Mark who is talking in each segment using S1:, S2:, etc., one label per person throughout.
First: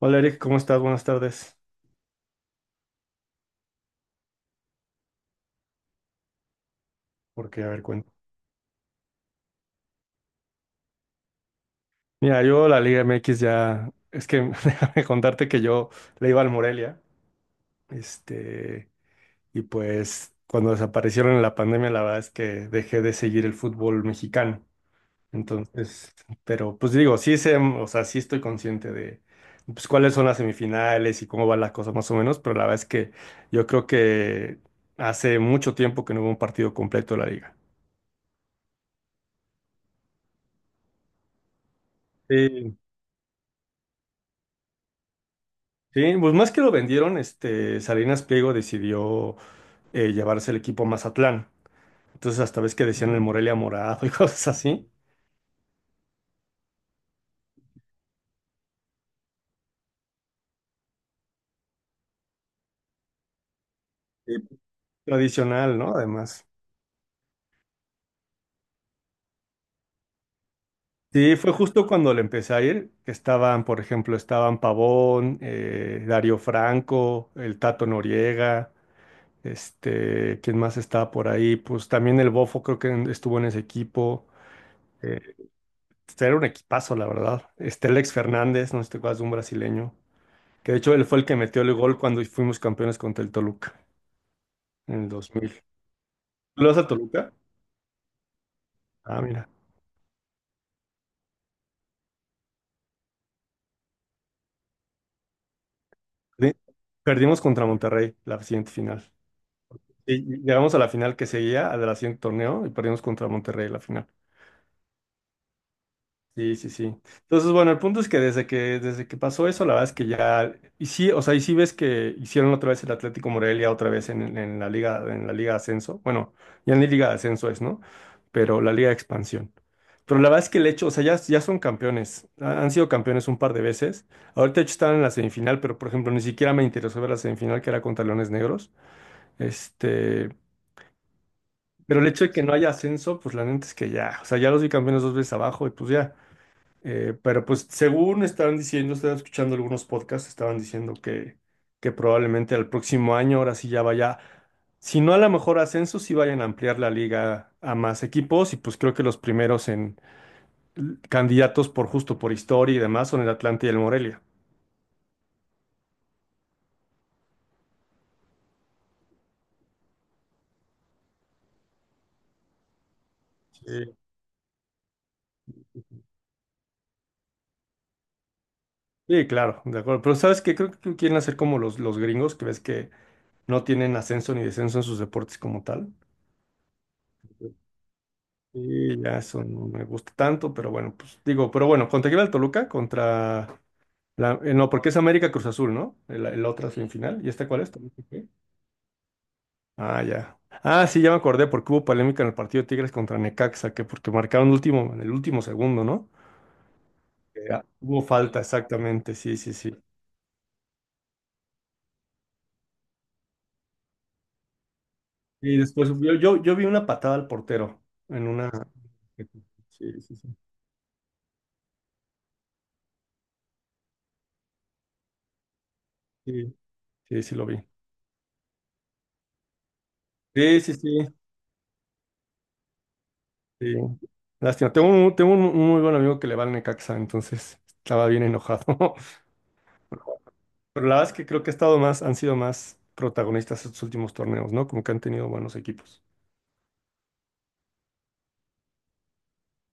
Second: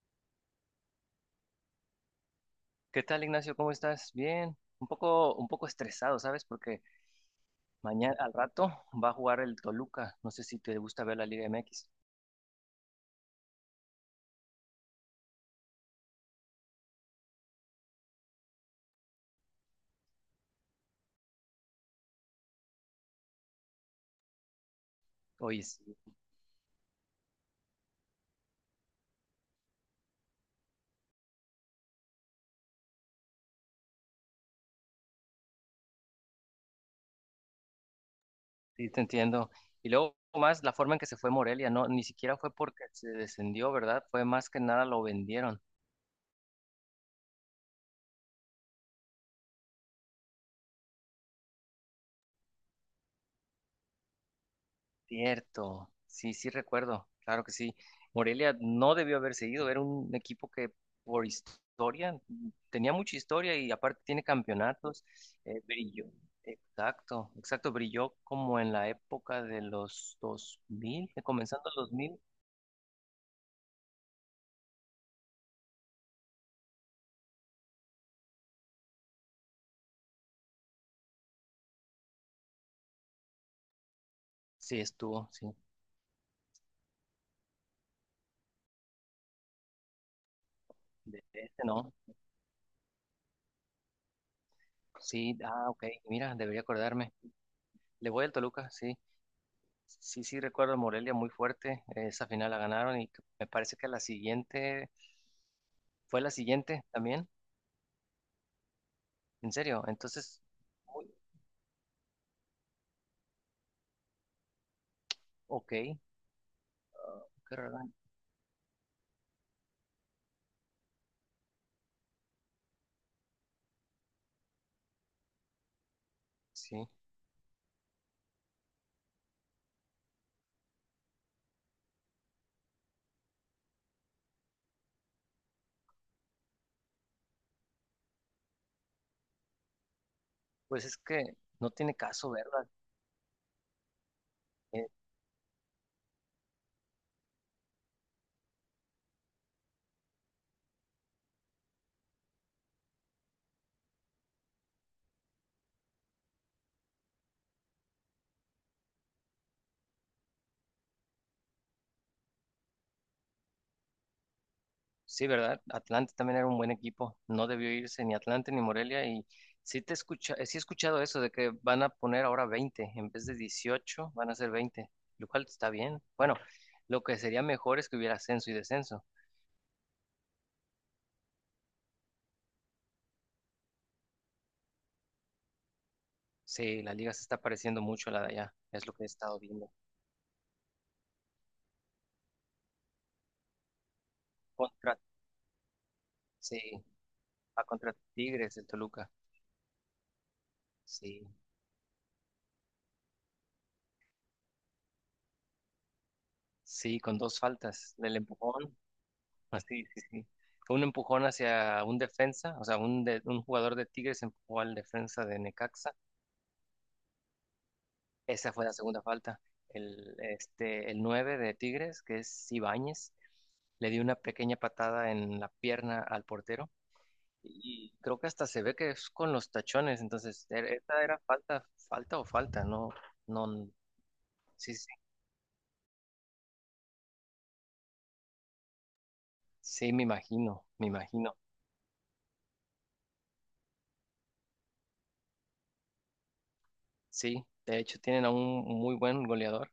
S1: Hola Eric, ¿cómo estás? Buenas tardes.
S2: ¿Qué tal, Ignacio? ¿Cómo estás? Bien. Un poco estresado, ¿sabes? Porque
S1: Porque, a ver, cuento.
S2: mañana al rato va a jugar el Toluca. No sé si te gusta ver la Liga MX.
S1: Mira, yo la Liga MX ya, es que déjame contarte que yo le iba al Morelia, este, y pues cuando desaparecieron en la pandemia, la verdad es que dejé de seguir el fútbol mexicano.
S2: Oye, sí,
S1: Entonces, pero pues digo, sí sé, o sea, sí estoy consciente de pues cuáles son las semifinales y cómo va la cosa más o menos, pero la verdad es que yo creo que hace mucho tiempo que no hubo un partido completo de la liga.
S2: sí, te entiendo. Y luego más la forma en que se fue Morelia, no, ni siquiera fue
S1: Sí,
S2: porque se descendió, ¿verdad? Fue más que nada lo vendieron.
S1: sí, pues más que lo vendieron, Salinas Pliego decidió llevarse el equipo a Mazatlán. Entonces hasta ves que decían el Morelia Morado y cosas así.
S2: Cierto, sí, sí recuerdo, claro que sí. Morelia no debió haber seguido, era un equipo que por historia tenía mucha historia y aparte tiene
S1: Y
S2: campeonatos,
S1: tradicional, ¿no?
S2: brilló,
S1: Además.
S2: exacto, exacto, brilló como en la época de los 2000,
S1: Sí, fue
S2: comenzando los
S1: justo cuando
S2: 2000,
S1: le empecé a ir, que estaban, por ejemplo, estaban Pavón, Darío Franco, el Tato Noriega, este, ¿quién más estaba por ahí? Pues también el Bofo creo que estuvo en ese equipo.
S2: sí
S1: Eh,
S2: estuvo, sí,
S1: este era un equipazo, la verdad. Este, Alex Fernández, no sé si te acuerdas de un brasileño. Que de hecho él fue
S2: de
S1: el que metió
S2: este
S1: el
S2: no,
S1: gol cuando fuimos campeones contra el Toluca en el
S2: sí,
S1: 2000.
S2: ah, ok, mira, debería
S1: ¿Tú ¿Le vas al
S2: acordarme,
S1: Toluca?
S2: le voy al Toluca, sí,
S1: Ah, mira.
S2: sí, sí, recuerdo a Morelia muy fuerte. Esa final la ganaron y me parece que la siguiente fue la
S1: Perdi-
S2: siguiente también.
S1: Perdimos contra Monterrey la siguiente final.
S2: En serio,
S1: Y
S2: entonces,
S1: llegamos a la
S2: muy-
S1: final que seguía, a la siguiente torneo, y perdimos contra Monterrey la final.
S2: ok.
S1: Sí, sí, sí.
S2: Ah,
S1: Entonces,
S2: qué
S1: bueno,
S2: raro,
S1: el punto es que desde que pasó eso, la verdad es que ya, y sí, o sea, y sí ves que hicieron otra vez el Atlético Morelia, otra vez en la liga de ascenso. Bueno, ya ni
S2: sí,
S1: liga de ascenso es, ¿no? Pero la liga de expansión. Pero la verdad es que el hecho, o sea, ya son campeones. Han sido campeones un par de veces. Ahorita de hecho están en la semifinal, pero por ejemplo, ni siquiera me interesó ver la semifinal que era contra Leones Negros. Este,
S2: pues es que no tiene
S1: pero el hecho de
S2: caso
S1: que no
S2: verla.
S1: haya ascenso, pues la neta es que ya, o sea, ya los vi
S2: Eh,
S1: campeones dos veces abajo y pues ya. Pero pues según estaban diciendo, estaba escuchando algunos podcasts, estaban diciendo que probablemente al próximo año, ahora sí ya vaya, si no a lo mejor ascenso, sí vayan a ampliar la liga a más equipos y pues creo que los primeros en candidatos por justo por historia y demás son el Atlante y el Morelia.
S2: sí, ¿verdad? Atlante también era un buen equipo. No debió irse ni Atlante ni Morelia. Y sí, te escucha, sí he escuchado eso de que van a poner ahora 20 en vez de
S1: Sí.
S2: 18, van a ser 20, lo cual está bien. Bueno, lo que sería mejor es que hubiera ascenso y descenso.
S1: Sí, claro, de acuerdo. Pero sabes que creo que quieren hacer como los gringos, que ves que no tienen ascenso ni descenso en sus deportes como tal.
S2: Sí, la liga se está pareciendo mucho a la de allá, es lo
S1: Y
S2: que he
S1: ya
S2: estado
S1: eso no
S2: viendo.
S1: me gusta tanto, pero bueno, pues digo, pero bueno, contra quién va el Toluca, contra... no, porque
S2: Contra,
S1: es América Cruz Azul, ¿no? El
S2: sí,
S1: otra semifinal. ¿Y esta cuál
S2: va
S1: es? ¿También
S2: contra
S1: se fue aquí?
S2: Tigres, el Toluca.
S1: Ah, ya. Ah, sí, ya me
S2: Sí,
S1: acordé, porque hubo polémica en el partido de Tigres contra Necaxa, que porque marcaron en el último segundo, ¿no?
S2: sí, con dos
S1: Que ah,
S2: faltas,
S1: hubo
S2: del
S1: falta,
S2: empujón,
S1: exactamente, sí, sí, sí.
S2: así, sí, sí. Un empujón hacia un defensa, o sea, un jugador de Tigres empujó al defensa de
S1: Y después
S2: Necaxa.
S1: yo vi una patada al portero en una.
S2: Esa fue la segunda falta.
S1: Sí,
S2: El,
S1: sí, sí.
S2: este, el 9 de Tigres, que es Ibáñez, le dio una pequeña patada en la pierna al
S1: Sí,
S2: portero.
S1: sí, sí lo vi.
S2: Y creo que hasta se ve que es con los tachones, entonces,
S1: Sí, sí,
S2: esta
S1: sí.
S2: era falta, falta o falta, no, no,
S1: Sí. Lástima.
S2: sí,
S1: Tengo
S2: sí,
S1: un, tengo un, un muy buen amigo que le va al Necaxa, entonces estaba bien enojado.
S2: sí,
S1: Pero
S2: me
S1: la verdad es que
S2: imagino,
S1: creo que ha estado más, han sido más protagonistas estos últimos torneos, ¿no? Como que han tenido buenos equipos.
S2: sí, de hecho tienen a un muy buen goleador,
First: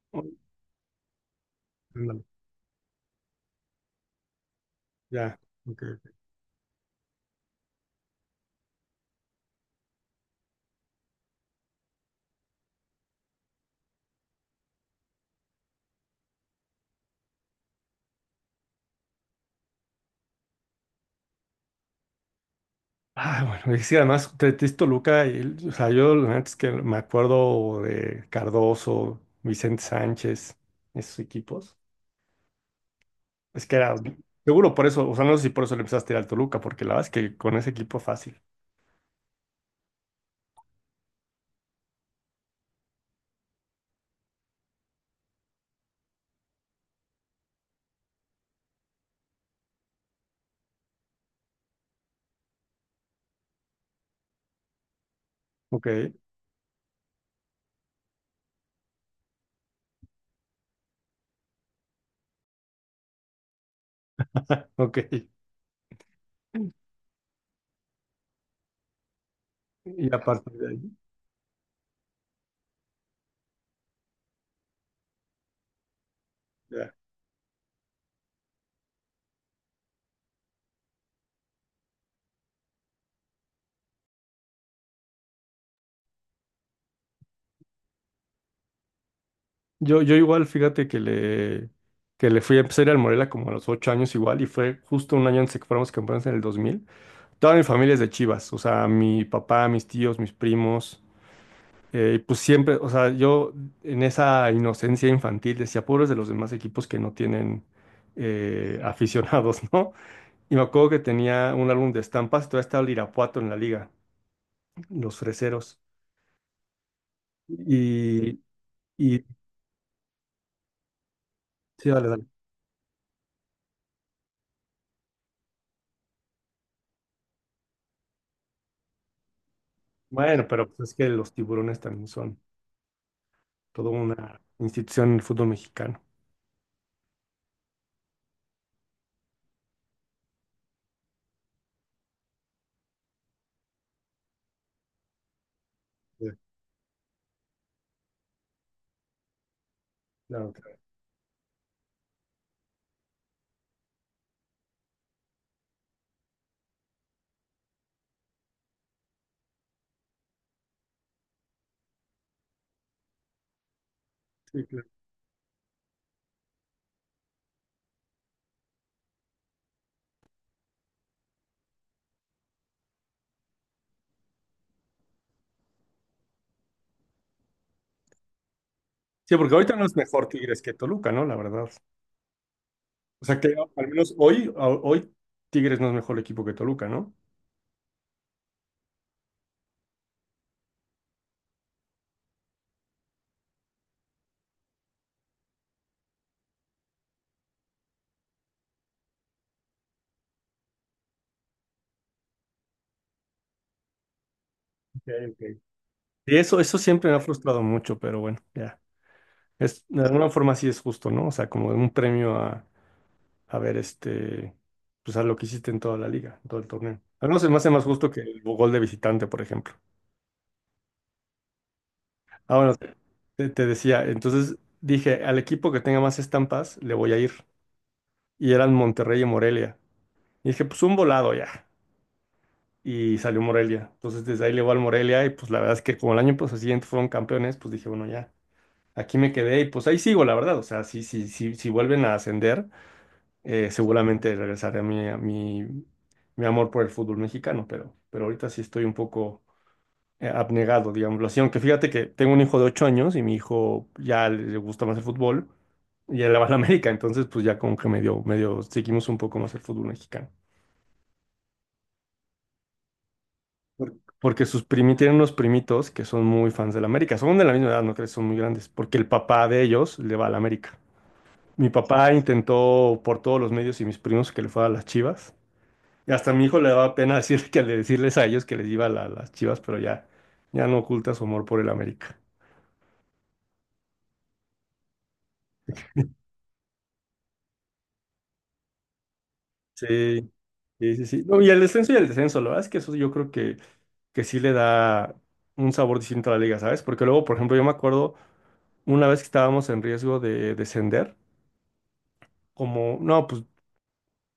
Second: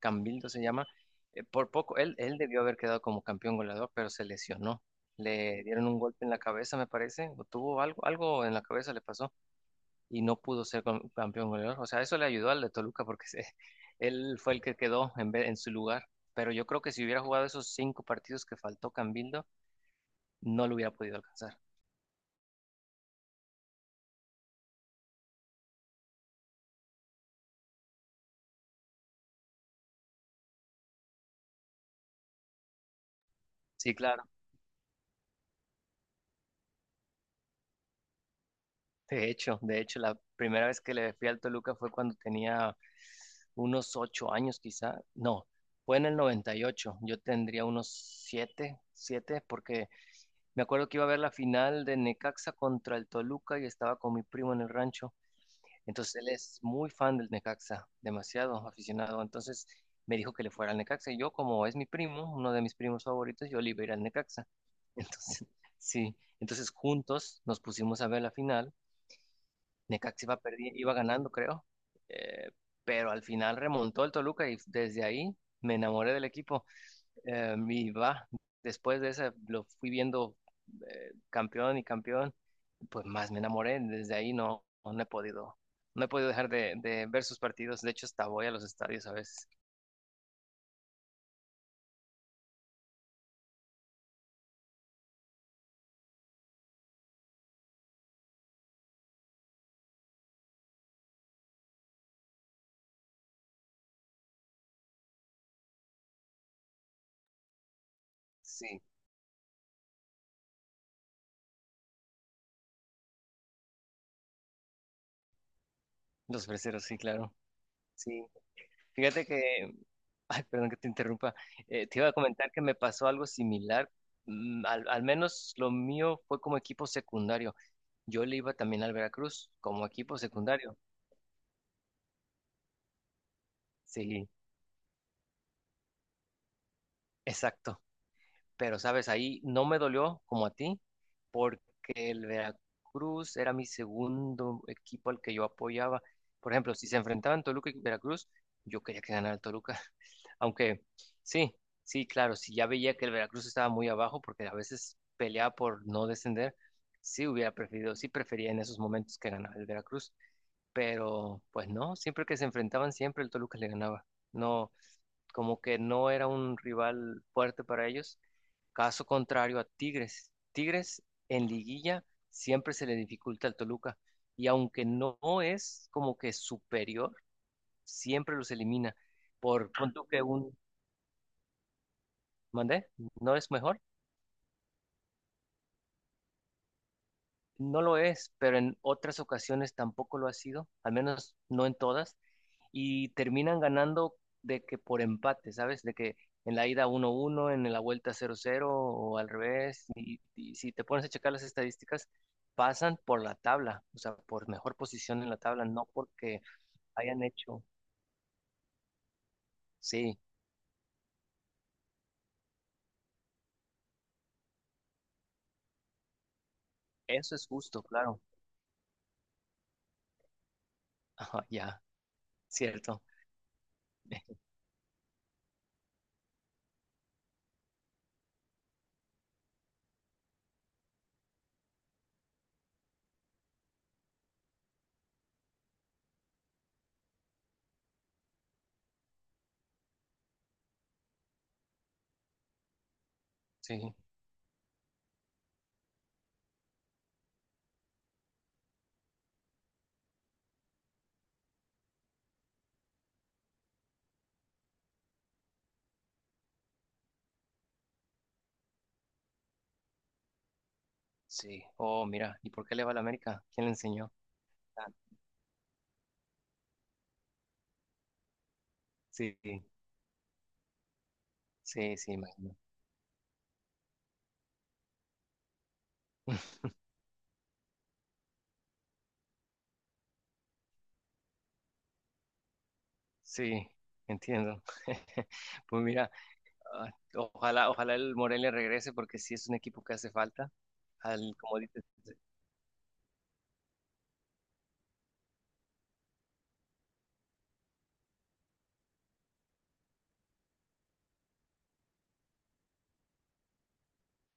S2: Cambildo se llama, por poco, él,
S1: Ándale,
S2: él debió haber quedado como campeón goleador, pero se lesionó,
S1: ya.
S2: le
S1: Ok,
S2: dieron un
S1: ok.
S2: golpe en la cabeza, me parece, o tuvo algo, algo en la cabeza le pasó, y no pudo ser campeón goleador. O sea, eso le ayudó al de Toluca porque él fue el que quedó en, en su lugar. Pero yo creo que si hubiera jugado esos cinco partidos que faltó Cambildo, no lo hubiera podido alcanzar.
S1: Ah, bueno, y sí, además, Tetis Toluca, y, o sea, yo la neta es que me acuerdo de Cardoso, Vicente Sánchez, esos equipos. Es que
S2: Sí,
S1: era,
S2: claro.
S1: seguro por eso, o sea, no sé si por eso le empezaste a ir al Toluca, porque la verdad es que con ese equipo fácil.
S2: De hecho, la primera vez que le fui al Toluca fue cuando tenía unos 8 años quizá. No, fue en el 98. Yo tendría unos siete, porque me acuerdo que iba a ver la final de Necaxa contra el Toluca y estaba con mi primo en el rancho.
S1: Ok,
S2: Entonces él es muy fan del Necaxa, demasiado aficionado. Entonces me dijo que le fuera al Necaxa. Y yo, como es mi primo, uno de mis primos favoritos, yo le iba a ir al Necaxa.
S1: ok.
S2: Entonces, sí. Entonces juntos nos pusimos a ver la final.
S1: Y
S2: Necaxa iba
S1: aparte de
S2: perdiendo,
S1: ahí,
S2: iba ganando, creo. Eh, pero al final remontó el Toluca y desde ahí me enamoré del equipo.
S1: ya.
S2: Eh, y va, después de esa lo fui viendo campeón y campeón, pues más me enamoré. Desde ahí no he podido, no he podido dejar de ver sus partidos. De hecho, hasta voy a los estadios a veces.
S1: Yo igual, fíjate que le fui a empezar a ir al Morelia como a los 8 años igual y fue justo un año antes de que fuéramos campeones en el 2000. Toda mi familia es de Chivas, o sea, mi papá, mis tíos, mis primos, y pues siempre, o sea, yo en esa inocencia infantil decía, pobres de los demás equipos que no tienen
S2: Sí,
S1: aficionados, ¿no? Y me acuerdo que tenía un álbum de estampas, todavía estaba el Irapuato en la liga, los freseros.
S2: los freseros, sí, claro. Sí.
S1: Y, y
S2: Fíjate que, ay, perdón que te interrumpa.
S1: sí,
S2: Te
S1: dale,
S2: iba a
S1: dale.
S2: comentar que me pasó algo similar. Al menos lo mío fue como equipo secundario. Yo le iba también al Veracruz como equipo
S1: Bueno, pero
S2: secundario.
S1: pues es que los tiburones también son toda
S2: Sí,
S1: una institución en el fútbol mexicano.
S2: exacto. Pero sabes, ahí no me dolió como a ti, porque el Veracruz era mi segundo equipo al que yo apoyaba.
S1: Sí,
S2: Por ejemplo, si se enfrentaban Toluca y Veracruz, yo quería que ganara el Toluca.
S1: claro, claro.
S2: Aunque sí, sí, claro, si ya veía que el Veracruz estaba muy abajo, porque a veces peleaba por no descender, sí hubiera preferido, sí prefería en esos momentos que ganara el Veracruz. Pero pues no, siempre que se enfrentaban, siempre el Toluca le ganaba.
S1: Sí,
S2: No,
S1: claro.
S2: como que no era un rival fuerte para ellos. Caso contrario a Tigres. Tigres en liguilla siempre se le dificulta al Toluca y aunque no es como que superior, siempre los elimina.
S1: Sí, porque
S2: Por
S1: ahorita no es
S2: punto que
S1: mejor
S2: un,
S1: Tigres que Toluca, ¿no? La verdad.
S2: ¿mandé?
S1: O
S2: ¿No
S1: sea
S2: es
S1: que
S2: mejor?
S1: al menos hoy, hoy Tigres no es mejor equipo que Toluca, ¿no?
S2: No lo es, pero en otras ocasiones tampoco lo ha sido, al menos no en todas, y terminan ganando de que por empate, ¿sabes? De que en la ida 1-1 en la vuelta 0-0 o al revés, y si te pones a checar las estadísticas, pasan por la tabla, o sea, por mejor
S1: Ok,
S2: posición en la
S1: ok.
S2: tabla, no
S1: Y
S2: porque
S1: eso siempre me ha
S2: hayan
S1: frustrado
S2: hecho,
S1: mucho, pero bueno, ya. Es, de
S2: sí,
S1: alguna forma sí es justo, ¿no? O sea, como un premio a ver, este, pues a lo que hiciste en toda la liga, en todo el torneo. Al
S2: eso
S1: menos
S2: es
S1: se me hace
S2: justo,
S1: más justo
S2: claro,
S1: que el gol de visitante, por ejemplo.
S2: ajá, ya,
S1: Ah, bueno,
S2: cierto,
S1: te decía, entonces dije, al equipo que tenga más estampas, le voy a ir. Y eran Monterrey y Morelia. Y dije, pues un volado ya. Y salió Morelia. Entonces desde ahí le voy al Morelia y pues la verdad es que como el año pues, siguiente fueron campeones, pues dije, bueno, ya, aquí me quedé y pues ahí sigo, la verdad. O sea, si vuelven a ascender,
S2: sí,
S1: seguramente regresaré a mi, mi amor por el fútbol mexicano, pero ahorita sí estoy un poco abnegado, digámoslo así. Aunque fíjate que tengo un hijo de 8 años y mi hijo ya le gusta más el fútbol. Y él le va a la América, entonces pues ya como que medio, medio seguimos un poco más el fútbol mexicano.
S2: sí, oh, mira, ¿y por qué le va a la América? ¿Quién le
S1: Por-
S2: enseñó?
S1: Porque sus
S2: Ah,
S1: primi tienen unos primitos que son muy fans del América. Son de la misma edad, no crees, son muy grandes. Porque el
S2: sí,
S1: papá de ellos le va al América. Mi
S2: sí, sí,
S1: papá
S2: imagínate.
S1: intentó por todos los medios y mis primos que le fuera a las Chivas. Y hasta a mi hijo le daba pena decir que decirles a ellos que les iba a las Chivas, pero ya, ya no oculta su amor por el América.
S2: Sí, entiendo. Pues mira, ah, ojalá, ojalá el Morelia regrese porque sí es un equipo que hace
S1: Sí,
S2: falta.
S1: sí, sí, sí.
S2: Al,
S1: No, y
S2: como dices,
S1: el descenso, la verdad es que eso yo creo que sí le da un sabor distinto a la liga, ¿sabes? Porque luego, por ejemplo, yo me acuerdo una vez que estábamos en riesgo de descender, como, no, pues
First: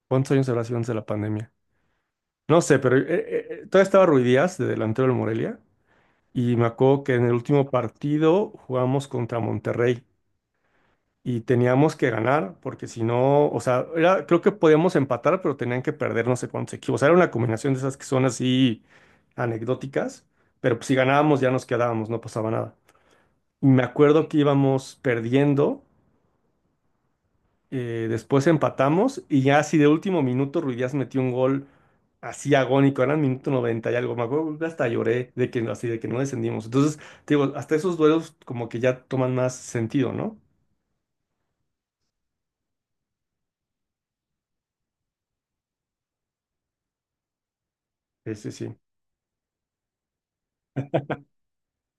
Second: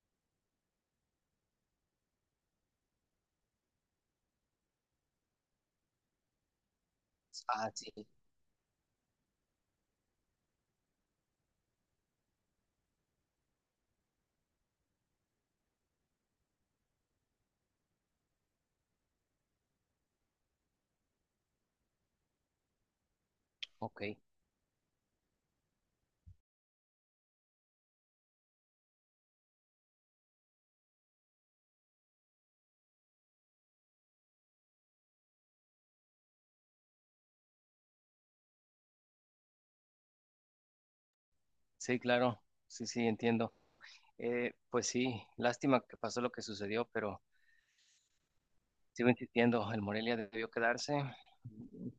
S1: ¿cuántos años habrá sido antes de la pandemia? No sé, pero todavía estaba Ruiz Díaz de delantero del Morelia y me acuerdo que en el último
S2: ah, sí,
S1: partido jugamos contra Monterrey y teníamos que ganar porque si no, o sea, creo que podíamos empatar, pero tenían que perder no sé cuántos equipos. O sea, era una combinación de esas que son así anecdóticas, pero pues, si ganábamos ya nos quedábamos, no pasaba nada. Y me
S2: ok.
S1: acuerdo que íbamos perdiendo. Después empatamos y ya así de último minuto Ruiz Díaz metió un gol así agónico, eran minuto 90 y algo, me acuerdo que hasta lloré de que, así de que no descendimos. Entonces, te digo, hasta esos duelos como que ya toman más sentido, ¿no?
S2: Sí, claro, sí, sí, entiendo. Pues sí, lástima que pasó lo que sucedió, pero
S1: Sí, sí, sí.
S2: sigo insistiendo, el Morelia debió quedarse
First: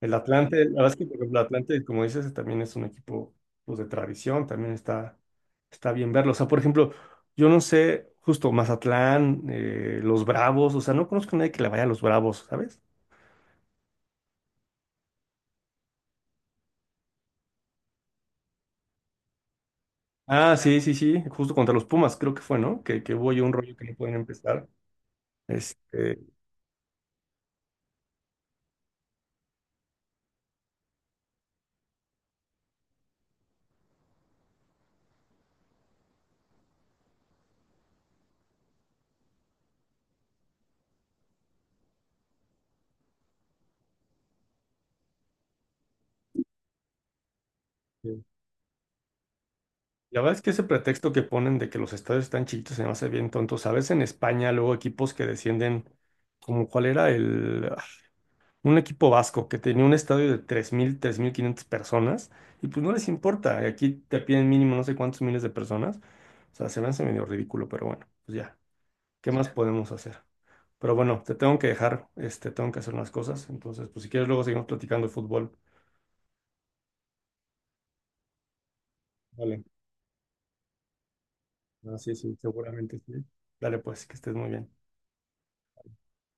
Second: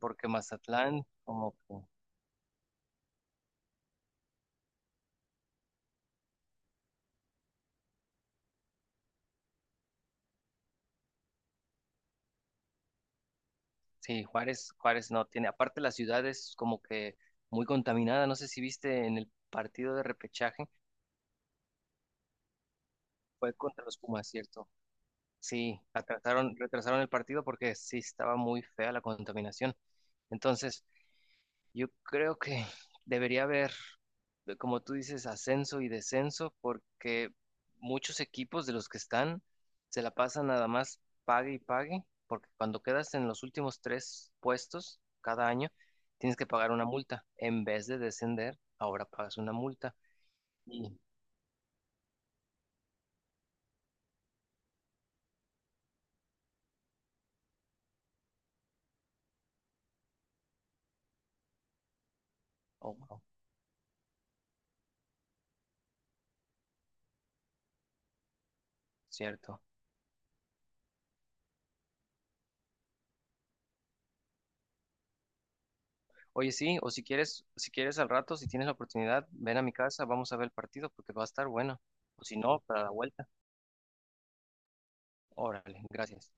S1: El Atlante, la verdad es
S2: Mazatlán,
S1: que por ejemplo, el
S2: como que,
S1: Atlante, como dices, también es un equipo pues, de tradición, también está, está bien verlo. O sea, por ejemplo, yo no sé, justo Mazatlán, los Bravos, o sea, no conozco a nadie que le vaya a los Bravos, ¿sabes?
S2: sí, Juárez, Juárez no tiene, aparte la ciudad es como que muy contaminada, no sé si viste en el partido de
S1: Ah,
S2: repechaje,
S1: sí, sí, sí, justo contra los Pumas, creo que fue, ¿no? Que hubo ahí un
S2: fue
S1: rollo que
S2: contra
S1: no
S2: los
S1: pueden
S2: Pumas, ¿cierto?
S1: empezar.
S2: Sí,
S1: Este,
S2: atrasaron, retrasaron el partido porque sí estaba muy fea la contaminación. Entonces, yo creo que debería haber, como tú dices, ascenso y descenso porque muchos equipos de los que están se la pasan nada más pague y pague, porque cuando quedas en los últimos tres puestos cada año, tienes que pagar una multa. En vez de
S1: sí.
S2: descender, ahora pagas una multa.
S1: La verdad es que ese
S2: Y,
S1: pretexto que ponen de que los estadios están chiquitos se me hace bien tonto. ¿Sabes? En España, luego equipos que descienden, como cuál era el. Ah, un equipo vasco que tenía un estadio de 3.500 personas, y pues no
S2: oh,
S1: les
S2: wow,
S1: importa. Aquí te piden mínimo no sé cuántos miles de personas. O sea, se me hace medio ridículo, pero bueno, pues ya. ¿Qué más
S2: cierto.
S1: podemos hacer? Pero bueno, te tengo que dejar, este, tengo que hacer unas cosas. Entonces, pues si quieres, luego seguimos platicando de fútbol.
S2: Oye, sí, o si quieres, si quieres al rato, si tienes la oportunidad, ven a
S1: Vale.
S2: mi casa, vamos a ver el partido porque va a estar bueno.
S1: Ah, sí,
S2: O
S1: sí,
S2: si no, para la
S1: seguramente sí.
S2: vuelta.
S1: Dale, pues, que estés muy bien.
S2: Órale, gracias.